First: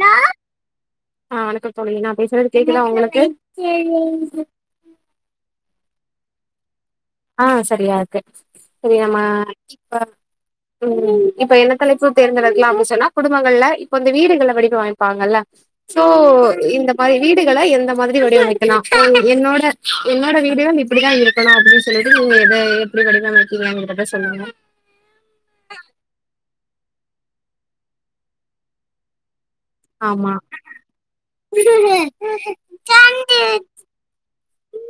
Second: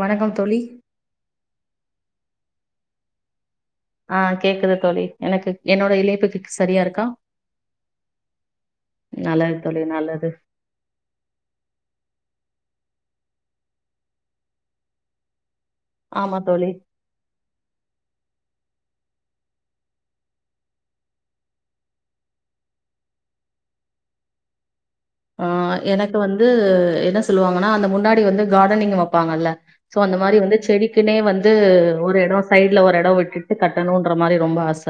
வணக்கம் தோழி ஆ வணக்கம் தோழி நா பேசுறது கேக்குதா உங்களுக்கு ஆ கேக்குது தோழி எனக்கு என்னோட இழைப்புக்கு சரியா இருக்கா ஆ சரியா இருக்கு சரி நம்ம நல்லது தோழி இப்ப நல்லது உம் இப்ப என்ன தலைப்பு தேர்ந்தெடுக்கலாம் அப்படி சொன்னா குடும்பங்கல்ல இப்ப இந்த வீடுகள்ல வெலக்கி வாங்கிப்பாங்கல்ல சோ ஆமா தோழி இந்த இந்த மாரி வீடுகள்ல எந்த மாதிரி வடிவமைக்கலாம் என்னோட என்னோட வீடும் இப்படிதா இருக்கணும் அப்படின்னு சொல்லி ட்டு எத எப்படி வடிவமைக்கிங்கங்றத சொல்லுங்க ஆ எனக்கு வந்து என்ன சொல்லுவாங்கன்னா அந்த முன்னாடி வந்து கார்டனிங் வப்பாங்கல்ல சோ அந்த ஆமா மாரி வந்து செடிக்குனே வந்து ஒரு இடம் சைட்ல ஒரு இடம் விட்டுட்டு கட்டணும்ன்ற மாறி ரொம்ப ஆச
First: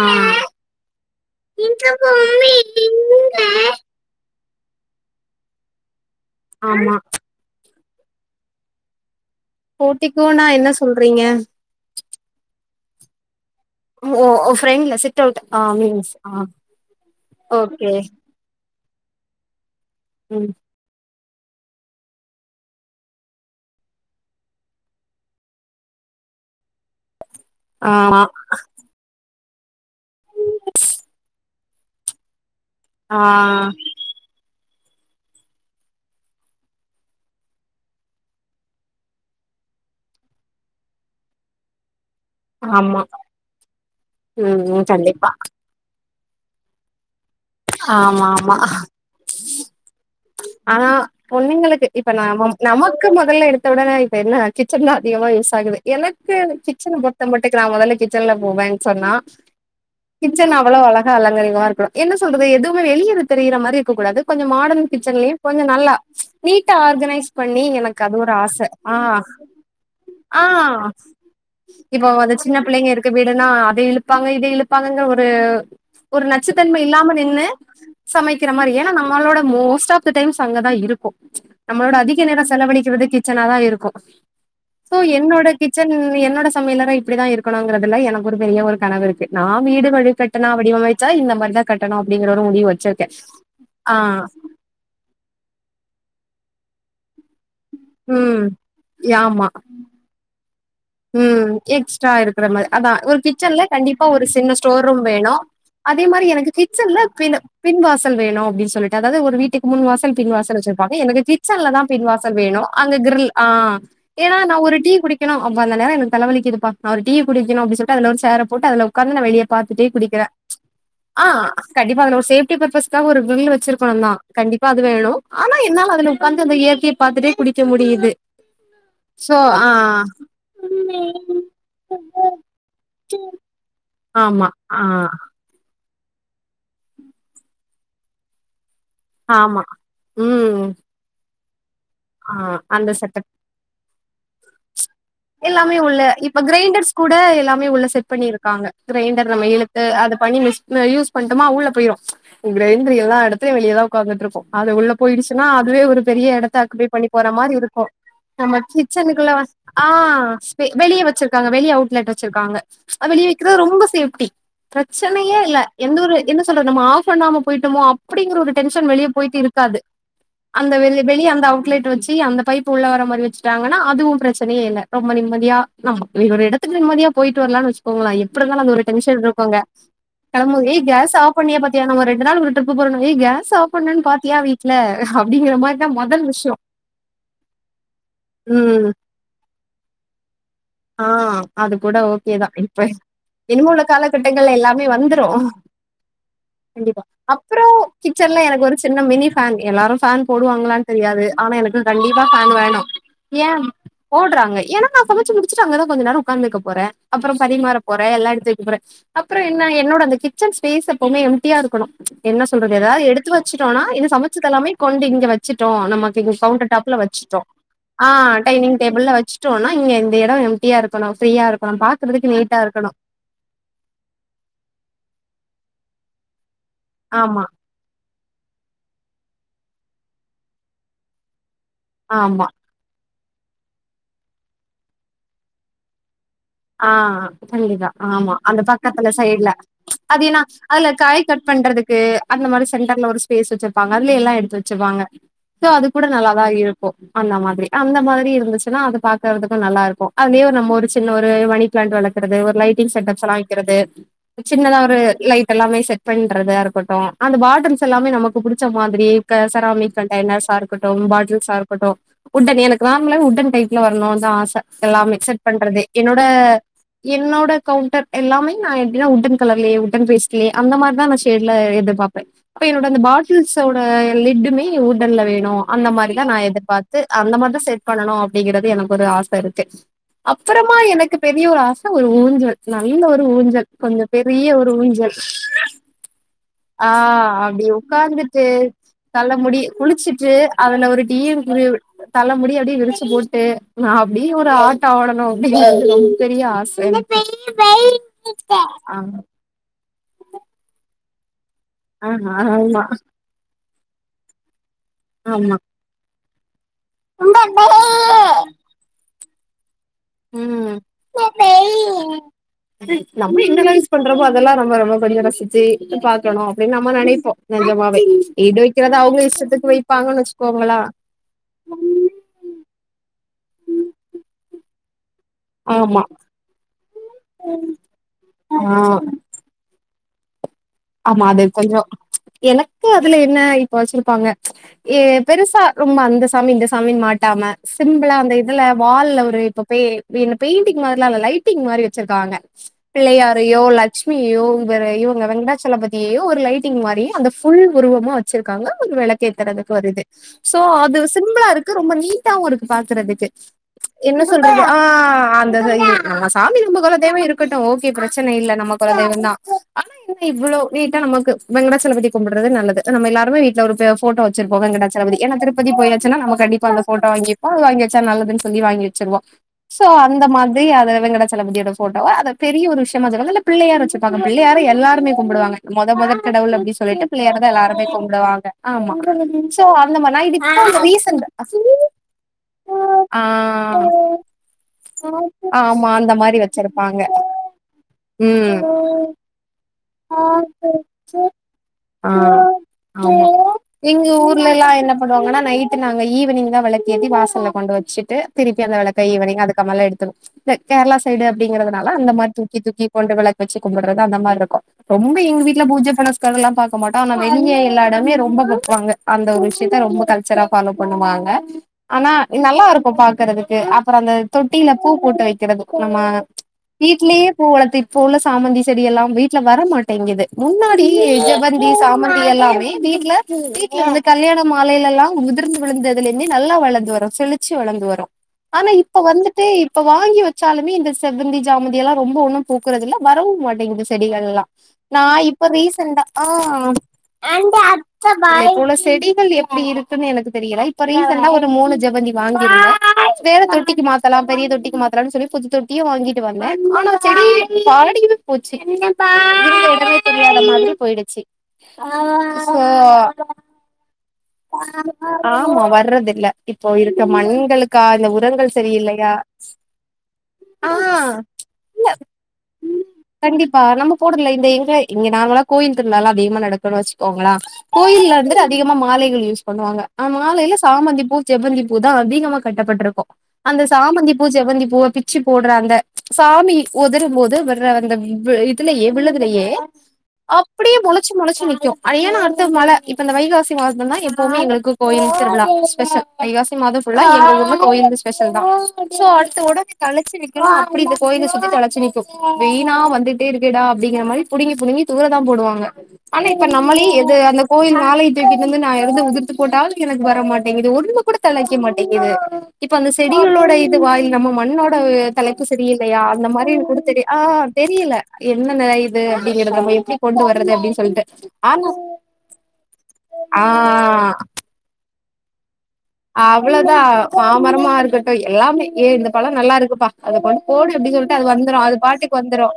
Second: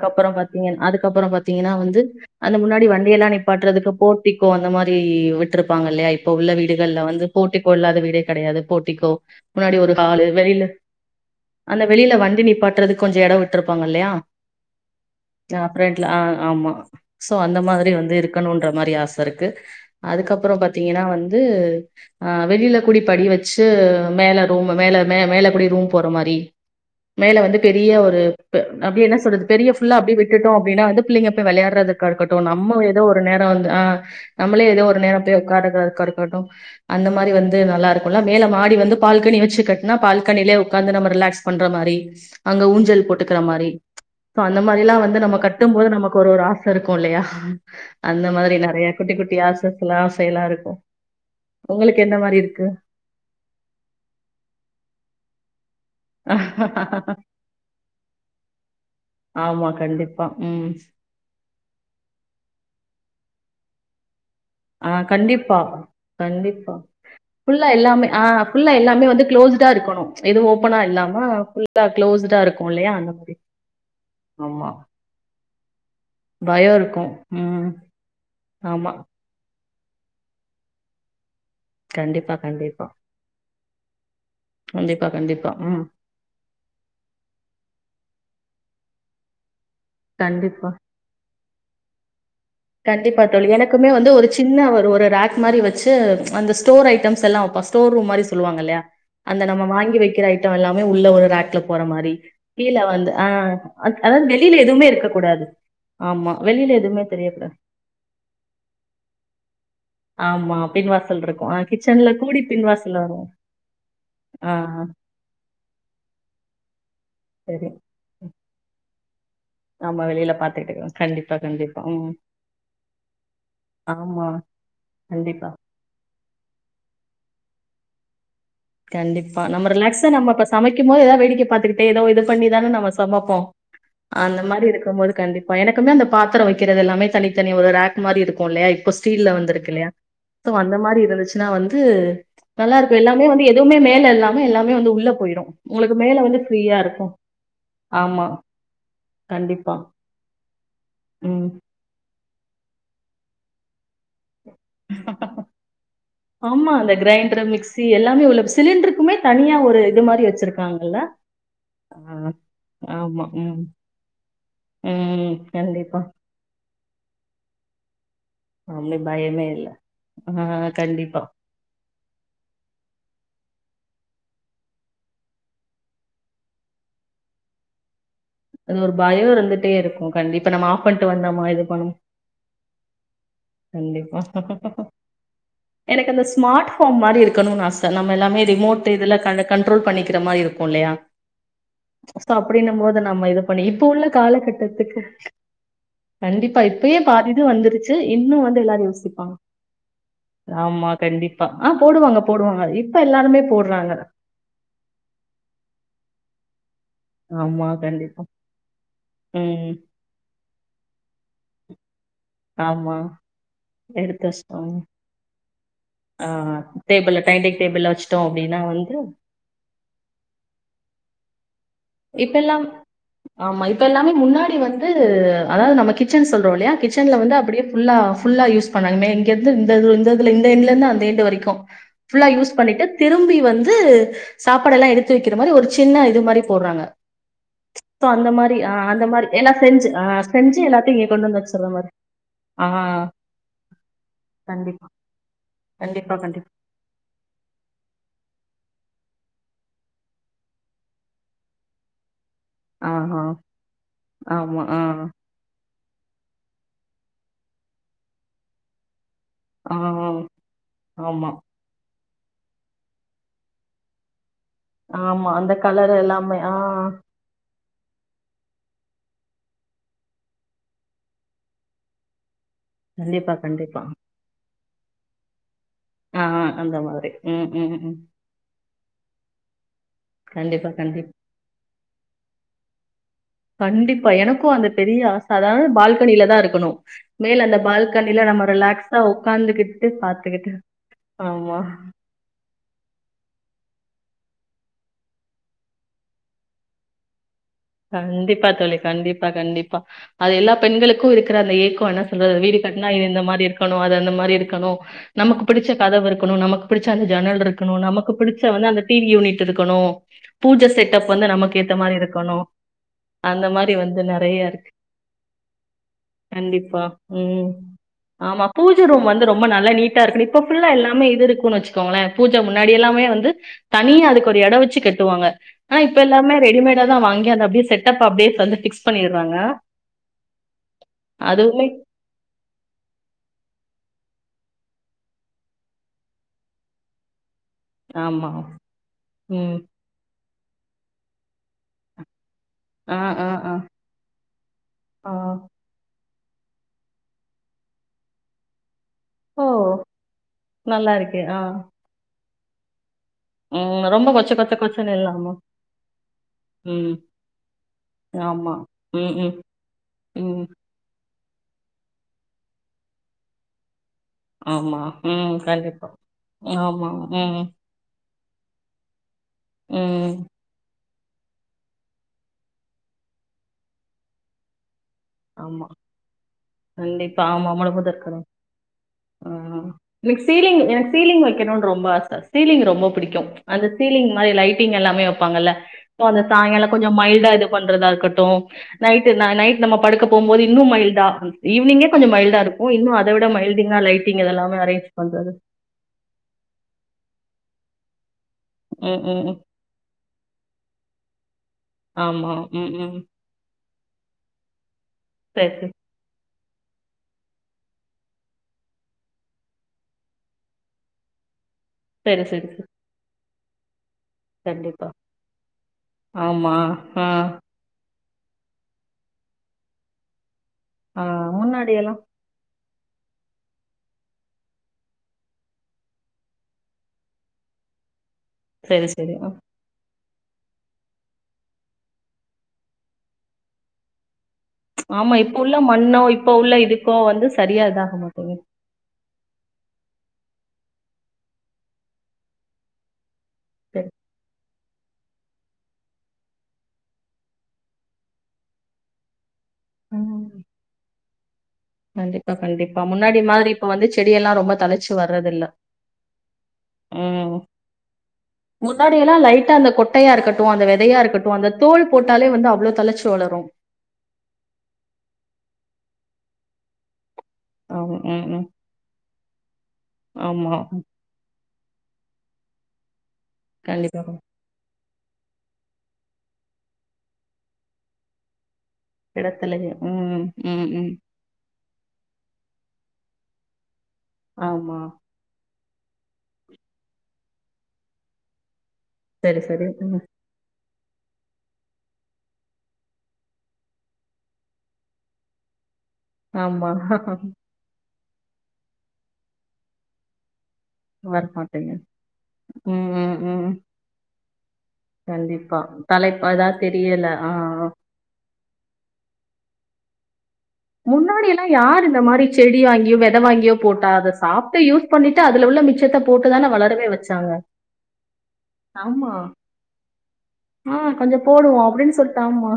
ஆ பாத்தீங்க அதுக்கப்புறம் பாத்தீங்கன்னா வந்து அந்த முன்னாடி வண்டிய எல்லா நீப்பாட்டுறதுக்கு இந்த போத்திக்கோ அந்த மாறி விட்டுருப்பாங்க இல்லையா இப்ப உள்ள ஆமா வீடுகள்ல வந்து போத்திக்கோ இல்லாத வீடே கெடையாது போத்திக்கோ முன்னாடி ஒரு காளு போட்டிக்கோனா வெளியில என்ன சொல்றீங்க அந்த வெளியில வண்டி நிப்பாட்றதுக்கு கொஞ்சோ எடோ விட்டு ட்ருப்பாங்க இல்லையா ஓ ஓ ஃப்ரெண்ட்ல சிட் அவுட் ஆ ஃபிரண்ட்ல மீன்ஸ் ஆ ஆமா சோ அந்த மாறி ஓகே வந்து இருக்கு க்கனுன்ற மாறி ஆச இருக்கு ம் அதுக்கப்றோ பாத்தீங்கன்னா வந்து ஆ வெளியில கூடி படி வச்சு மேல ரூம் மேல மே மேல கூடி ரூம் போற மாறி மேல வந்து பெரிய ஒரு ஆமா ப அப்டி என்ன சொல்றது வெளிய ஃபுல்லா அப்டியேவிட்டுடோ அப்டின்னா வந்து பிள்ளைங்க போய் விளையாடுறதுக்கா இருக்கட்டும் நம்ம ஏதோ ஆ ஒரு நேரோ வந்து ஆ நம்மளே ஏதோ ஒரு நேரோ போய் உக்காறதா இருக்கட்டும் அந்த மாரி வந்து நல்லா இருக்குல்ல மேல மாடி வந்து பால்கனி வச்சுக்கட்டுனா பால்கனிலயே உக்காந்து நம்ம ரிலாக்ஸ் பண்ற மாறி அங்க ஆமா ஊஞ்சல் போட்டுக்கிற மாறி சோ அந்த ம் மாறில்லாம் வந்து கண்டிப்பா நம்ம கட் ட்டும் போது நமக்கு ஒரு ஒரு ஆச இருக்கும் இல்லையா ஆமா அந்த ஆமா மாறி நெறைய குட்டி குட்டி ஆசை எல்லாம் ஆனா பொண்ணுங்களுக்கு இப்ப மாரி நம இருக்கு நமக் க்கு மொதல்ல எடுத்த உடனே இது என்ன கிச்சன் தா அதிகமா யூஸ் ஆகுது எனக்கு கிச்சன பொருத்த மட்டைக்கும் நா மொதல்ல கிச்சன்ல போவேன் சொன்னா ஆமா கண்டிப்பா ம் அலங்கரிமா இருக்கனும் என்ன சொல்றது எதுவுமே வெளியில தெரியிற மாறி இருக்க கூடாது கொஞ்சோ மாடனா ஆ சரி கண்டிப்பா கொஞ்சோ நல்லா கண்டிப்பா நீட்டா ஆர்கனைஸ் பண்ணி ஃபுல்லா எனக்கு எல்லாமே அது ஆ ஒரு ஆச ஃபுல்லா ஆ எல்லாமே வந்து க்ளோஸ்டா இருக்கணு ஆ எதுவு ஓப்பனா இல்லாம ஃபுல்லா இப்ப அத க்ளோஸ்டா சின்ன இருக்கு பிள்ளைங்க இல்லையா இருக்க அந்த மாரி வீடுனா அத இழுப்பாங்க இத ஆமா இழுப் பாருங்க ஒரு ஒரு பயோ நச்சுத்தன்மை இருக்கு இல்லாம நின்னு ம் சமைக்கிற மாறி ஆமா ஏன்னா நம்மளோட மோஸ்ட் ஆஃப் ப் த டைம்ஸ் அங்கதா இருக்கோ நம்மளோட அதிக கண்டிப்பா நேரோ கண்டிப்பா செலவழிக்கிறது கிச்சனா தா இருக்கும் சோ கண்டிப்பா என்னோட கண்டிப்பா ம் கிச்சன் என்னோட நம்ம எல்லாரும் இப்டிதா இருக்கணுங்கிறதுல எனக்கு ஒரு பெரிய ஒரு கனவு இருக்கு நா வீடு வழிகட்டுணா கண்டிப்பா வடிவமைத்து ச்சா இந்த மாறி தா கட்டணும் அப்டிங்கிற ஒரு முடிவு வச்சிருக்கே கண்டிப்பா தோழி எனக்குமே ஆ வந்து ஒரு சின்ன ஒரு ஒரு ரேக் மாறி வச்சு அந்த ஸ்டோர் ஐட்டம்ஸ் எல்லாம் வப்போ ஸ்டார் ரூம் மாறி ம் சொல்லுவாங்கல்லையா அந்த ஆமா நம்ம வாங்கி வைக்கிற ஐ டம் எல்லாமே உள்ள ஒரு ம் ரேக்ல்ல போற எக்ஸ்ட்ரா மாரி இருக்கிற மாரி கீழ அதா வந்து ஒரு ஆ கிச்சன்ல கண்டிப்பா அதாவது ஒரு சின்ன வெளியில ஸ்டோர் எதுவுமே ரூம் இருக்க வேணு கூடாது அதே மாரி ஆமா எனக்கு வெளியில கிச்சன்ல எதுவுமே தெரிய பின் கூடாது பின்வாசல் வேணும் அப்டின்னு சொல்லிட்டு அதாவது ஒரு வீட்டுக்கு முன் வாசல் பின்வாசல் ஆமா. வச்சிருப்பாங்க எனக்கு பின்வாசல் இருக்கும். ஆ கிச்சன்ல தா பின்வாசல் கூடி வேணும் அங்க பின்வாசல்ல வரும். கிரில் ஆ ஏன்னா ஆ நா ஒரு டீ குடிக்க அப்ப அந்த நேரோ எனக்கு தலவலிக்குதுப்பா நா ஒரு டீய குடிக்கணும் சரி. அப்டின்னு சொல்லிட்டு ஒரு ம். சேர போட்டு அதுல உக்காந்து உக்காந்து நா வெளிய பாத்துட்டே ஆமா குடிக்கிறே வெளியில பாத்துக்கிட்டுருக்கோம். ஆ கண்டிப்பா, கண்டிப்பா ம். அது ஒரு சேஃப்டி பர்பஸ்க்காக ஒரு கிரில் வச்சிருக்கணும் தா ஆமா. கண்டிப்பா அது வேணும் கண்டிப்பா. ஆனா இருந்தாலும் அதுல உக்காந்துட்டு அந்த இயற்கைய பாத்துட்டே குடிக்க முடியுது சோ கண்டிப்பா நம்ம ஆ ரிலாக்ஸா நம்ம ஃபர்ஸ் சமைக்கும் போது ஏதாவது வேடிக்க பாத்துக்கிட்டே ஏதோ இது பண்ணிதான நம சமைப்போ அந்த ஆமா. மாரி ஆ, இருக்கும் போது கண் கண்டிப்பா எனக்குமே அந்த பாத்தரம் வக்கிறது எல்லாமே தனித்தனி ஒரு ரேக் மாரி இருக்கும் இல்லயா இப்ப ஸ்டீல்ல ஆமா. வந்திருக்கு இல்லயா ம். அந்த மாரி இருந்துச்சுன்னா வந்து ஆ நல்லா அந்த இருக்கும் எல்லாமே செட்டப். வந்து எ எல்லாமே உங்களுக்கு உள்ள மேல இப்ப வந்து ஃப்ரீயா கிரைண்டர்ஸ் இருக்கும். கூட எல்லாமே உள்ள செட் ஆமா. பண்ணிருக்காங்க கிரைண்டர் நம்ம கண்டிப்பா. இழுத்து அத பண்ணி மிஸ் யூஸ் பண்ட்டுமா ம். உள் ள்ள போயிரும் கிரைண்டர் எல்லா எடத்துலயும் வெளிய தா உட்காந்துட்டு இருக் அது உள்ள போயிடுச்சுன்னா அதுவே ஒரு பெரிய எடத்த ஆமா. ஆக்குபை அந்த பண்ணி போற கிரைண்டர், மாரி இருக்கூ மிக்ஸி எல்லாமே உள்ள நம்ம சிலிண்டருக்குமே கிச்சனுக்குல்லா தனியா ஒரு அ இது மாரி வெ வச்சிருக்காங்கல்ல? வெளிய வச்சிருக்காங்க வெளிய அவுட் ஆ. லெட் வச்சிருக்காங்க அது ஆமா. வெளி ம். வெக்கறது ரொம்ப சேப்டி ம். பிரச்சனையே இல்ல எந்த கண்டிப்பா. ஒரு என்ன சொல்ற நம்ம ஆஃ பண்ணாம போயிட்டம்மா அப்படிங்கற ஒரு டென்ஷன் அப்படி வெளிய போய்ட்டு பயமே இல்ல. இருக்காது ஆ அந்த வெள் கண்டிப்பா. வெளிய அந்த அவ் ட வச்சு அந்த பைப் உள்ள வர மாரி வெச்சுட்டாங்கன்னா அதுவு பிரச்சனயே இல்ல ரொம்ப நிம்மதியா நம்ம [unintelligible] எடுத் டத்துக்கு நிம்மதியா போய்ட்டு வரலா வச்சுக்கோங்களே அப்பறோ தா நாங்க ஒரு அது டென்ஷன் பயம் இருக்கோங்க இருந்துட்டே இருக்கும். கண்டிப்பா கெளம்புங் நம்ம ஏ ஆஃப் பண்ணிட்டு கேஸ் ஆஃப் வந்தோமா பண்ணியா இது பாத்தியா பண்ணோமா நம்ம ரெண்டு நாள் ஒரு ட்ரிப்பு போறன் ஏ கேஸ் ஆஃப் பன்னோன் கண்டிப்பா பாத்தியா வீட்ல அப்படிங்கிற மாரிதா மொதல் விஷயோ போ மாரி இருக்கணுன் ஆச நம்ம எல்லாமே ரிமோட் இதுல கன் கண்ட்ரோல் பண்ணிக்கிற மாரி இருக்கூ இல்லயா அதுக்கூட ஓகேதா இப்ப பண்ணி இனிமே இப்ப உள்ள காலகட்டங்கள்ல எல்லாமே காலகட்டத்துக்கு வந்துரு இப்பயே கண்டிப்பா பாதி இது அப்பறோ வந்துருச்சு. கிச்சன்ல இன்னும் வந்து எனக்கு ஒரு எல்லாரும் சின்ன மினி யோசிப்பாங்க. ஃபேன் எல்லாரு ஃபேன் போடுவாங்களா ஆமா தெரியாது கண்டிப்பா. ஆனா ஆ எனக்கு போடுவாங்க, கண்டிப்பா ஃபேன் போடுவாங்க. வேணூ இப்ப எல்லாருமே போடுறாங்க. ட்றாங்க ஏனா நா சமைச்சு முடிச்சுட்டு அங்கதா கொஞ்ச நேரோ ஒக்காந்துருக்க போற அப்பறோ ஆமா பரிமாற போற கண்டிப்பா. எல்லா எடுத்து வெக்க போற அப்பறோ என்ன ம். என்னோட அந்த கிச்சன் ஸ்பேஸ் எப்போமே எம்ட்டியா இருக்கணு என்ன சொல்றது ஆமா. எதாது எடுத்து வச்சுட்டோனா இந்த சம ச்சு தெல்லாமே கொண்டு இங்க வச்சுட்டோ நம்ம அ டேபுல டைன்டிக் டேபிள்ல வச்சுட்டோ அப்படின்னா வந்து வச்ட்டோனா இங்க இந்த எடோ எம்ட்டியா இருக்கணு ஃப்ரீயா இருக்கணுப்பா இப்பெல்லா ஆமா இப்பெல்லாமே முன்னாடி வந்து அதாவது நம்ம கிச்சன் சொல்றோல்லியா கிச் ட்டுன்ல வந்து ஆமா அப்டியே ஃபுல்லா ஃபுல்லா யூஸ் பண்ணாங்க னே இங்கர்ந்து இந்தது இந்ததுல இந்த எண்ட்லருந்து அந்த எண்டு வரைக்கு ஃபுல்லா ஆமா யூஸ் பண்ணிட்டு திரும்பி வந்து சாப்பாடெல்லா எடுத்து வெக்கிற மாரி ஒரு சின்ன இது மாரி போடுறாங்க. அ தனீதா சோ ஆமா மாரி அந்த அ பக்கத்துல மாரி சைட்ல எல்லாம் செஞ்சு அ அது இனா செஞ்சு அதுல எல்லாத்தையும் இங்க கொண்டு காய் வந்து கட் வச்சுர்ற மாரி. பண்றதுக் கு அந்தமாரி ஆ சென்டர்ல ஒரு ஸ்பேஸ் வச்சிருப்பாங்க அதுல எல்லா எடுத்து கண்டிப்பா. வச்சிருப்பாங்க சோ அது கூட கண்டிப்பா, நல்லாதா கண்டிப்பா. இருக் பெ அந்த மாதிரி அந்த மாதிரி இருந்துச்சுன்னா அது பாக்குறதுக்கூ நல்லாருக்கூ அதே நம்ம ஒரு சின்ன ஒர் ஒரு மணி ப்ளாண்ட் வளக்குறது ஒரு லைட்டிங் ஆஹா. செட்டப்ஸ்லா வக்கிறது ஆமா. சின்னதா ஆ. ஒரு லைட் எல்லாமே செட் பண்றதா இருக்கட்டூ அந்த பாட்டில்ஸ் எல்லாமே நமக்கு புடிச்ச மாதிரி க ஆ. செராமிக் கண்ட்டெயினர்ஸா இருக்கட்டூ ஆமா. பாட்டில்ஸா இருக்கட்டூ உட்டன் எனக்கு நார்மலா உட்டன் டைப்ல வர்னுன் தா ஆச எல்லாம் ஆமா. எக்செட் அந்த பண்றது கலர் என்னோட எல்லாமே. ஆ. என்னோட கவுண்டர் எல்லாமே நா எப்டினா உட்டன் கலர்லேயே உட்டன் பேஸ்ட்லயே அந்த மார்தா நா ஷேட்லெ எதுர்பாப்பே அப்ப என்னோட அந்த கண்டிப்பா, பாட்டில்ஸ்சோட கண்டிப்பா. லிட்டுமே உட்டன்ல்ல வேணு அந்த மாரிதா ஆ நா அந்த எதிர்பாத்து மாதிரி. அந்த ம், மார்தா ம், செட் ம். பண்ணனு அப்டிங்கிறது எனக்கொரு ஆசருக்கு கண்டிப்பா ப கண்டிப்பா. எனக்கு பெரிய ஒரு ஆச ஒரு ஊஞ்சல் நல்ல ஒரு ஊஞ்சல் கொஞ்சோ கண்டிப்பா பெரிய எனக்கும் அந்த ஒரு பெரிய ஊஞ்சல் ஆசை அதாவது பால்கனில தான் இருக்கணும் ஆ மேல அந்த அப்டி பால்கனில உட்காந்துட்டு நம்ம ரிலாக்ஸா தள்ள முடி உட்காந்துக்கிட்டு குளிச்சுட்டு பாத்துக்கிட்டு அதுல ஒரு டீ ஆமா தலமுடி அப்டியே விரிச்சு போட்டு நா அப்டியே ஒரு ஆட்டோ ஆடணு அப்டிங்குற பெரிய ஆச கண்டிப்பா தோழி ஆ கண்டிப்பா கண்டிப்பா அது எல்லா பெண்களுக்கு இருக்ற அந்த ஏக் ப்போ என்னா சொல்றது ஆ வீடு ஆமா கட்னா இவ இந்த மாரி இருக்குணு அது அந்த மாரி இருக்கணு நமக்கு ஆமா புடிச்ச கதவு இருக்குணு நமக் பிடிச்ச அந்த ஜென்னல் இருக்கணு நமக்கு பிடிச்ச வந்து அந்த டிவி யூனிட் இருக்கணு பூஜ செட்டப் வந்து நமக்கு ஏத்த மாரி ம் இருக்கணு நம்ம எங்கெல்லா யூஸ் பண்றமோ அதெல்லா இருக்கு ரொம்ப ரொம்ப படிக ரசிச்சு பாக்கணு அப்டின்னு கண்டிப்பா நம்ம நனைப்போ உம் நெஜமாவே ஆமா இது பூஜ வைக்கிறது ரூம் அவுங்க வந்து ரொம்ப இஷ்டத்துக்கு நல்லா நீட்டா வைப்பாங்கன் வச்சுக்கோங்ளே பூஜ முன்னாடி எல்லாமே வந்து தனியா அதுக்கு ஒரு எடோ வச்சு கட்டுவாங்க ஆனா இப்ப ஆமா எல்லாமே ரெடிமேடா தா வாங்கி அத அப்டியே செட்டப் அப்டியே வந்து ஆ பிக்ஸ் பண்ணிறாங்க ஆமா அது கொஞ்சோ எனக்கு அதுல என்ன இப்ப வச்சுருப்பாங்க ஏ பெருசா ரொம்ப அந்த சாமி இந்த சாமின்னு மாட்டாம சிம்பிளா ஆமா அந்த இதுல வால்ல ஒரு ம் இப்ப பெ ன் பெயிண்டிங் மார்லா இல்ல லைட்டிங் மாரி வச்சுருக்காங்க ஆ ஆ ஆ பிள்ளையாரையோ லெக்சிமியோ வேற ஆ இவங்க வெங்காடஜ் ஜலபதியொய்யோ ஒரு லைட்டிங் மாரி அந்த ஃபுல் உருவமா வச்சுருக்காங்க ஒரு வெளக் ஓ கேத்துறதுக்கு ஒரு இது சோ நல்லா அது இருக்கு ஆ சிம்பிளா இருக்கு ரொம்ப நீட்டாவு இருக்கு பாக்குறதுக்கு ம் ரொம்ப என்ன கொச்ச கொச்ச சொல்றது ஆ கொச்சன்னு இல்லாம அந்தத இது நம்ம சாமி ரூம்புக்கு ம் அவ்ளோ தேவ இருக் கட்டு ஓகே பிரச்சன இல்ல ஆமா நம்ம கொல ம் தெய்வந்தா ம் ஆனா இதுங்க ம் இவ்ளோ ஓ நீீட்டா நமக்கு வெங்கடாஜலபதிய கும்பிடுறது நல்லது நம்ம எல்லாருமே வீட்ல ஒரு பெ போட்டோ வச்சிருப்போ ஆமா வெங்கடாஜலபதி ம் ஏனா திருப்பதி கண்டிப்பா போயாசுனா நம்ம கண்டிப்பா அந்த ஆமா போட்டோ ம் வாங்கிருப்போ வாங்கி வச் வச்சா நல்லதுன் சொல்லி வாங்கி வச்சுருவோ சோ ம் அந்த மாதிரி அத வெங்கடா ஜலபதியோட போட்டோவ அத பெரிய ஒரு விஷயமா வச்சுருக்காங் இல்ல பிள்ளையாரு வச்சுருப்பாங்க பிள்ளையார எல்லாருமே கும்புடுவாங்க ஆமா மொத மொத கடவுள் அப்டி சொல்லிட்டு கண்டிப்பா பிள்ளையார தா ஆமா எல்லாருமே முழுவதும் கும்ப்டுவாங்க ஆமா ஆ. சோ அந்த மாரி நா எனக்கு இது இப்ப சீலிங் இந்த எனக்கு சீலிங் ரீசண்ட் வைக்கணும்னு ரொம்ப ஆசை சீலிங் ரொம்ப ஆ பிடிக்கும் அந்த சீலிங் மாதிரி லைட்டிங் எல்லாமே வைப்பாங்கல்ல ஆமா ஸோ அந்த மாரி சாயங்காலம் கொஞ்சம் வச்சுருப்பாங்க மைல்டா இது பண்றதா இருக்கட்டும் ம் நைட்டு நைட் நம்ம படுக்க போம்போது இன்னு மைல்டா அந் ஈவ்னிங்கே கொஞ்சோ ஆ மைல்டா இருக்கு இன்னு அத ஆமா விட மைல்டிங்கா எங்க லைட்டிங் ஊர்ல இதெல்லாமே எல்லா அரேஞ் என்ன பண்ணுவாங்கன்னா நைட்டு நாங்க ஈவினிங் தா வெளக்கேத்தி வாசல கொண்டு வச்சிட்டு திருப்பி அந்த ம் வெளக்க ம் ம். ஈவ்னிங் அதுக்க மேல எடுத்துரு இத கேர்ளா சைடு அப்டிங்குறதுனால அந்த மாரி ஆமா தூக்கி ம் தூக்கி ம் கொண்டு வெளக் வச்சு கும்புடறது அந்த மார்ருக்கு ரொம்ப எங்க வீட்ல சரி சரி பூஜ புனஸ் க்காரோல்லா பாக்க மாட்டோ ஆனா வெளிய எல்லா எடமே ரொம்ப பாப்பாங்க அந்த ஒரு விஷ்யத்த ரொம்ப கல்ச்சரா ஃபாலோ பண்ணுவாங்க ஆனா சரி இந் சரி சரி நல்லா இருக்கு பாக்குறதுக்கு அப்றோ அந்த தொட்டியில கண்டிப்பா பூ போட்டு வைக்கிறது நம்ம ஆமா ஆ வீட்லேயே பூ வளத்திட் இப்ப உள்ள சாமந்தி செடி எல்லாம் வீட்ல வரமாட்டேங்குது முன்னா டி ஆ ஜெவெந்தி முன்னாடி எல்லாம் சாமந்தி எல்லாமே வீட்ல வீட்ல அந்த கல்யாண மாலையிலல்லா உதிர்ந்து விழுந்ததுலே இருந்து நல்லா வளந்து வரு செழிச்சு வளந்து வரு ஆனா சரி இப்ப சரி ஆ. வந்துட்டு இப்ப வாங்கி வச் சாலுமே இந்த செவ்வந்தி ஜாமந்தி எல்லா ரொம்ப ஒன்னு பூக்குறதுல்ல வரவு மாட்டேங்குது செடிகள்லா நா ஆமா இப்போ இப்ப உள்ள மண்ணோ ரீசண்டா ஆ இப்போ உள்ள இதுக்கோ வந்து சரியா இதாக மாட்டேங்குது இப் உள்ள செடிகள் எப் டி இருக்குன் எனக்கு தெரியல இப்ப ரீசெண்டா ஒரு மூனு ஜெவ்வந்தி வாங்கியிருந்தே வேற தொட்டிக்கு சரி மாத்தலா பெரிய தொட்டிக்கு மாத் தலா சொல்லி புது தொட்டியு வாங்கிட்டு வந்தே ஆனா செடி வாடியே போச்சு இடமே ம் தெரியாத மாதிரி போயிடுச்சு கண்டிப்பா சோ கண்டிப்பா முன்னாடி மாரி இப்ப வந்து செடி எல்லா ரொம் ஆமா வர்றது இல்ல இப்போ இருக்ற ம் மண்களுக்கா இந்த உரங்கள் சரியில்லையா கட்டையா இருக்கட்டு அந்த வெதயா ஆ இருக்கட்டு அந்த தோல் போட்டாலே வந்து அவ்ளோ தழச்சு வளரு போடல இந்த எங்க இங்க நாங்களல்லா கோயில் திருவிழால்ல அதிகமா நடக்கணு வச்சுக்கோங்களே ஆமா கோயில்ல ம் இருந்துட்டு ம் அதிகமா மாலைகள் யூஸ் பண்ணுவாங்க அந் ஆமா மாலைல சாம ந்தி பூ செவ்வந்தி பூ தா அதிகமா கட்டப்பட்ருக்கு அந்த கண்டிப்பா சாமந்தி பூ செவ்வந்தி பூவ பிச் சு போட்ற அந்த சாமி ஒதருபோது வர்ற அந்த இதுலயே உள்ளதுலேயே இடத்துலயே ம் ம் அப்டியே ம் மொளச்சி மொளச்சி நிக்கும் அது ஏன்னா அடுத்து மழ இப்ப இந்த வைகாசி மாச இங்க எப்பவுமே எங்களுக்கு ஆமா கோயில் திருவிழா ஸ்பெஷல் வைகாசி மாதம் ஃபுல்லா எங்க ஊரு கோவில் ஸ்பெஷல் தா சோ சரி அடுத்த ஓட சரி ம் கழச்சி அப்டி இந்த கோயில சுத்தி தளைச்சு நிற்க்கும் விணா வந்துட்டே இருக்கடா அப்டிங்கிற மாரி புடுங்கி புடுங்கி தூரதா போடுவாங்க ஆனா இப்ப ஆமா நம்மளே எது அந்த கோயில் மாலைய தூக்கிட்டு இருந்து நா எரிந்து உதிர்த்து போட்டாலு எனக்கு வர மாட்டேங்கேது ஒரு ஒன்னு கூட தலைக்க வரமாட்டேங்க. மாட்டேங்குது இப்ப ம் அந்த ம் செடிகளோட ம் இது வாயில் நம்ம மண்ணோட தலைப்பு கண்டிப்பா செடிய இல்லையா அந்த தலைப்பா எதா மாரி கூட தெரியு தெரியல ஆ தெரியல என்னன்ன இது அப்டிங்கற நம்ம எப்டி கொண்டு வர்றது அப்டி முன்னாடி எல்லா யார் இந்த மாரி செடி வாங்கியோ வித ஆ வாங்கியோ போட்டா அத சாப்ட்டு யூஸ் பண்ணிட்டு அதுல உள்ள மிச்சத்த போட்டு தான அவ்ளவுதா வளரவே வச்சாங்க. மாமரமா இருக்கட்டு எல்லாமே ஏ இந்த பழம் நல்லா இருக்குப்பா அத போடு உம் அப்டின்னு சொல்ட்டு கொஞ்சம் அது போடுவோ வந்துரு அது அப்டின்னு பாட்டுக்கு வந்துரு சொல்லிட்டாம்மா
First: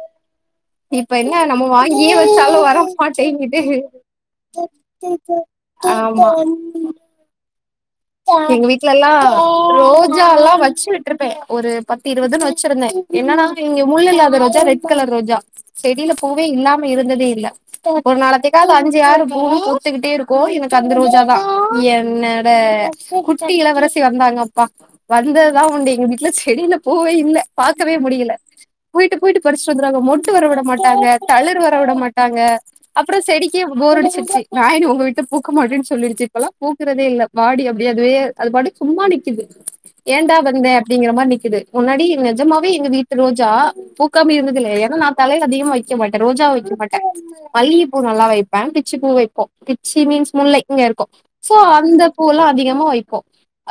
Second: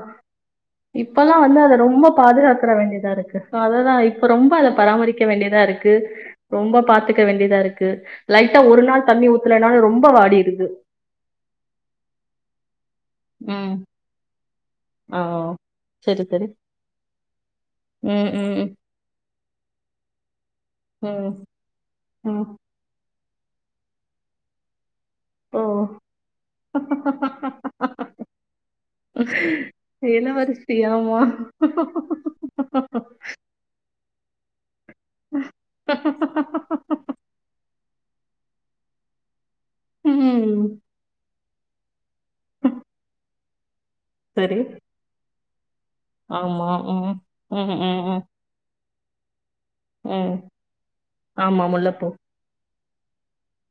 இப்ப இப்பல்லா என்ன வந்து நம்ம அத ரொம்ப வாங்கியே வச்சாலு பாதுகாக்கற வர வேண்டியதா இருக்கு மாட்டேங்குது அததா இப்ப ரொம்ப அத பராமரிக்க வேண்டியதா இருக் கு ஆமா ரொம்ப பாத்துக்க வேண்டியதா இருக்கு லைட்டா எங்க ஒரு வீட்ல நாள் எல்லா தண்ணி ஊத்தலைனாலும் ரொம்ப ரோஜா எல்லா வாடிடுது வச்சு விட்டுருப்பே ஒரு பத்து இருபதுன்னு வச்சிருந்தே என்னன்னா ம் இவிங்க முள்ளு இல்லாத ரோஜா ரெட் கலர் ஆ ரோஜா செடியில சரி பூவே சரி இல்லாம இருந்ததே இல்ல ஒரு ம் ம் நாளத்தக்காவது அஞ்சு ஆறு பூ பூத்துக்கிட்டே இருக்கு எனக்கு அந்த ரோஜா ம் தா ம் என்னோட ஷோ குட்டி இளவரசி வந்தாங்கப்பா ஓ வந்ததுதா உண்டு எங்க வீட்ல செடில பூவே இல்ல பாக்கவே முடியில போயிட்டு போயிட்டு பறிச்சுட்டு வந்துறாங்க மொட்டு வரவிட இளவரசி மாட்டாங்க ஆமா தளிர் வர விட மாட்டாங்க அப்புறம் செடிக்கே போர் அடிச்சிருச்சு நா இனி ஒங்க வீட்ல பூக்கமாட்டே சொல்லிருச்சு இப்பல்லா பூக்குறதே இல்ல வாடி ஏ அதுவே அது பாட்டுக்கு சும்மா நிக்கிது ஏண்டா ம் வந்த அப்டிங்கிற மாரி நிக்கிது முன்னாடி நெஜமாவே எங்க வீட்டு ரோஜா பூக்காம சரி இருந்ததுல்ல ஏன்னா நா தலையில அதிகமா வக்க மாட்டே ரோஜா ஆமா வக்க மாட்டே ம் ம் மல்லிக பூ ம் ம் நல்லா வைப்பே பிச்சு பூ வப் போ பிச்சி மீன்ஸ் ம் முல்லை இங்க இருக்கு சோ ஆமா அந்த முல்லைப்பூ பூ எல்லா அதிகமா வைப்போ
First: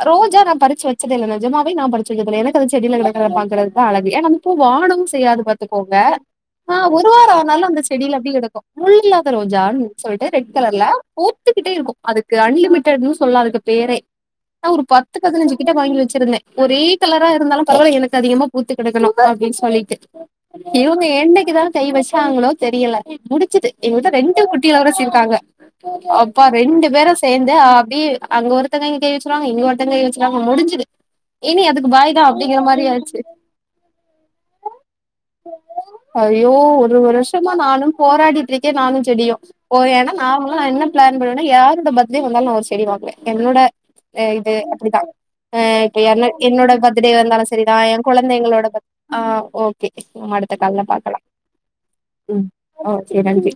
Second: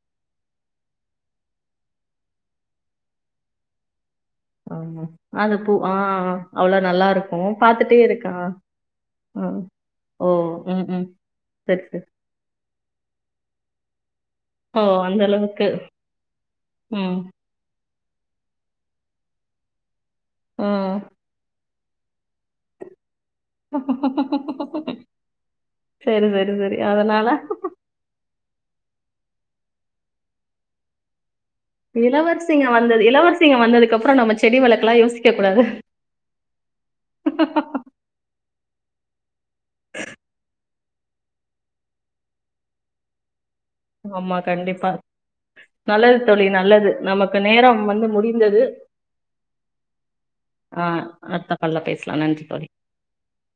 ரோஜா நா பறிச்சி வச்சதே இல்ல நெஜமாவே நா பறிச்சி வச்சது இல்ல எனக்குது செடில இருக்கிறத பாக்கிறது தா அழகு ஏன்னா பூ ஆமா. வாடவும் செய்யாது அது பூ ஆ பாத்துக்கோங்க ஆ அவ்ளோ ஒரு வார நல்லாருக்கும். ஆனாலு அந்த பாத்துட்டே செடில அப்டி இருக்கா? கெடக்கு முள் இல்லாத ஆ. ரோஜானு ஓ! சொல்லிட்டு ரெட் கலர்ல ம், ம். பூத்துக்கிட்டே சரி, இருக்கும் சரி. அது அன்லிமிடன்னு சொல்லா அதுக்கு பேரே நா ஓ! ஒரு பத்து அந்த பதினஞ்சு அளவுக்கு. கிட்ட வாங்கி வச்சிருந்தே ஒரே ம். கலரா இருந்தாலு பரவல எனக்கு அதிகமா பூத்துக்கடக்கணும் அப்டின்னு சொல்லிட்டு ம். இவுங்க என்னைக்கி தா கை வச்சாங்களோ தெரியல முடிச்சது எங்க வீட்ல ரெண்டு குட்டி இளவரசி இருக்காங்க சரி, அப்பா சரி, சரி. ரெண்டு பேரும் அதனால சேந்து அப்டி அங்க ஒருத்தங்க இங்கிட்டு கைவச்சிருவாங்க இங்க ஒருத்தங்க கைவச்சிருவாங்க முடிஞ்சிது இனி அதுக்கு இளவரசிங்க வந்தது இளவரசிங்க வந்ததுக்கு அப்புற நம்ம செடி வளக்கெல்லா யோசிக்க கூடாது ஐயோ ஒரு வருஷமா நானு போராடிட்டு இருக் கே நானு செடியும் ஒரு இடம் நார்மல்லா என்ன பிளான் பண்ணுவே யாரோட பர்த்டே வந்தாலும் நா ஒரு செடி வாங்குவே என்னோட ஆமா, இது கண்டிப்பா. அப்டிதா உம் இப்ப நல்லது என தோழி, என்னோட நல்லது. பர்த்டே நமக்கு வந்தாலும் சரிதா நேரம் ஏ வந்து முடிந்தது. கொழந்தைங்களோட பர்த் ஆ ஓ ஓகே அடுத்த கால் ல ஆ பாக்கலா அடுத்த கால்ல பேசலாம். ம் நன்றி தோழி. ஓகே நன்றி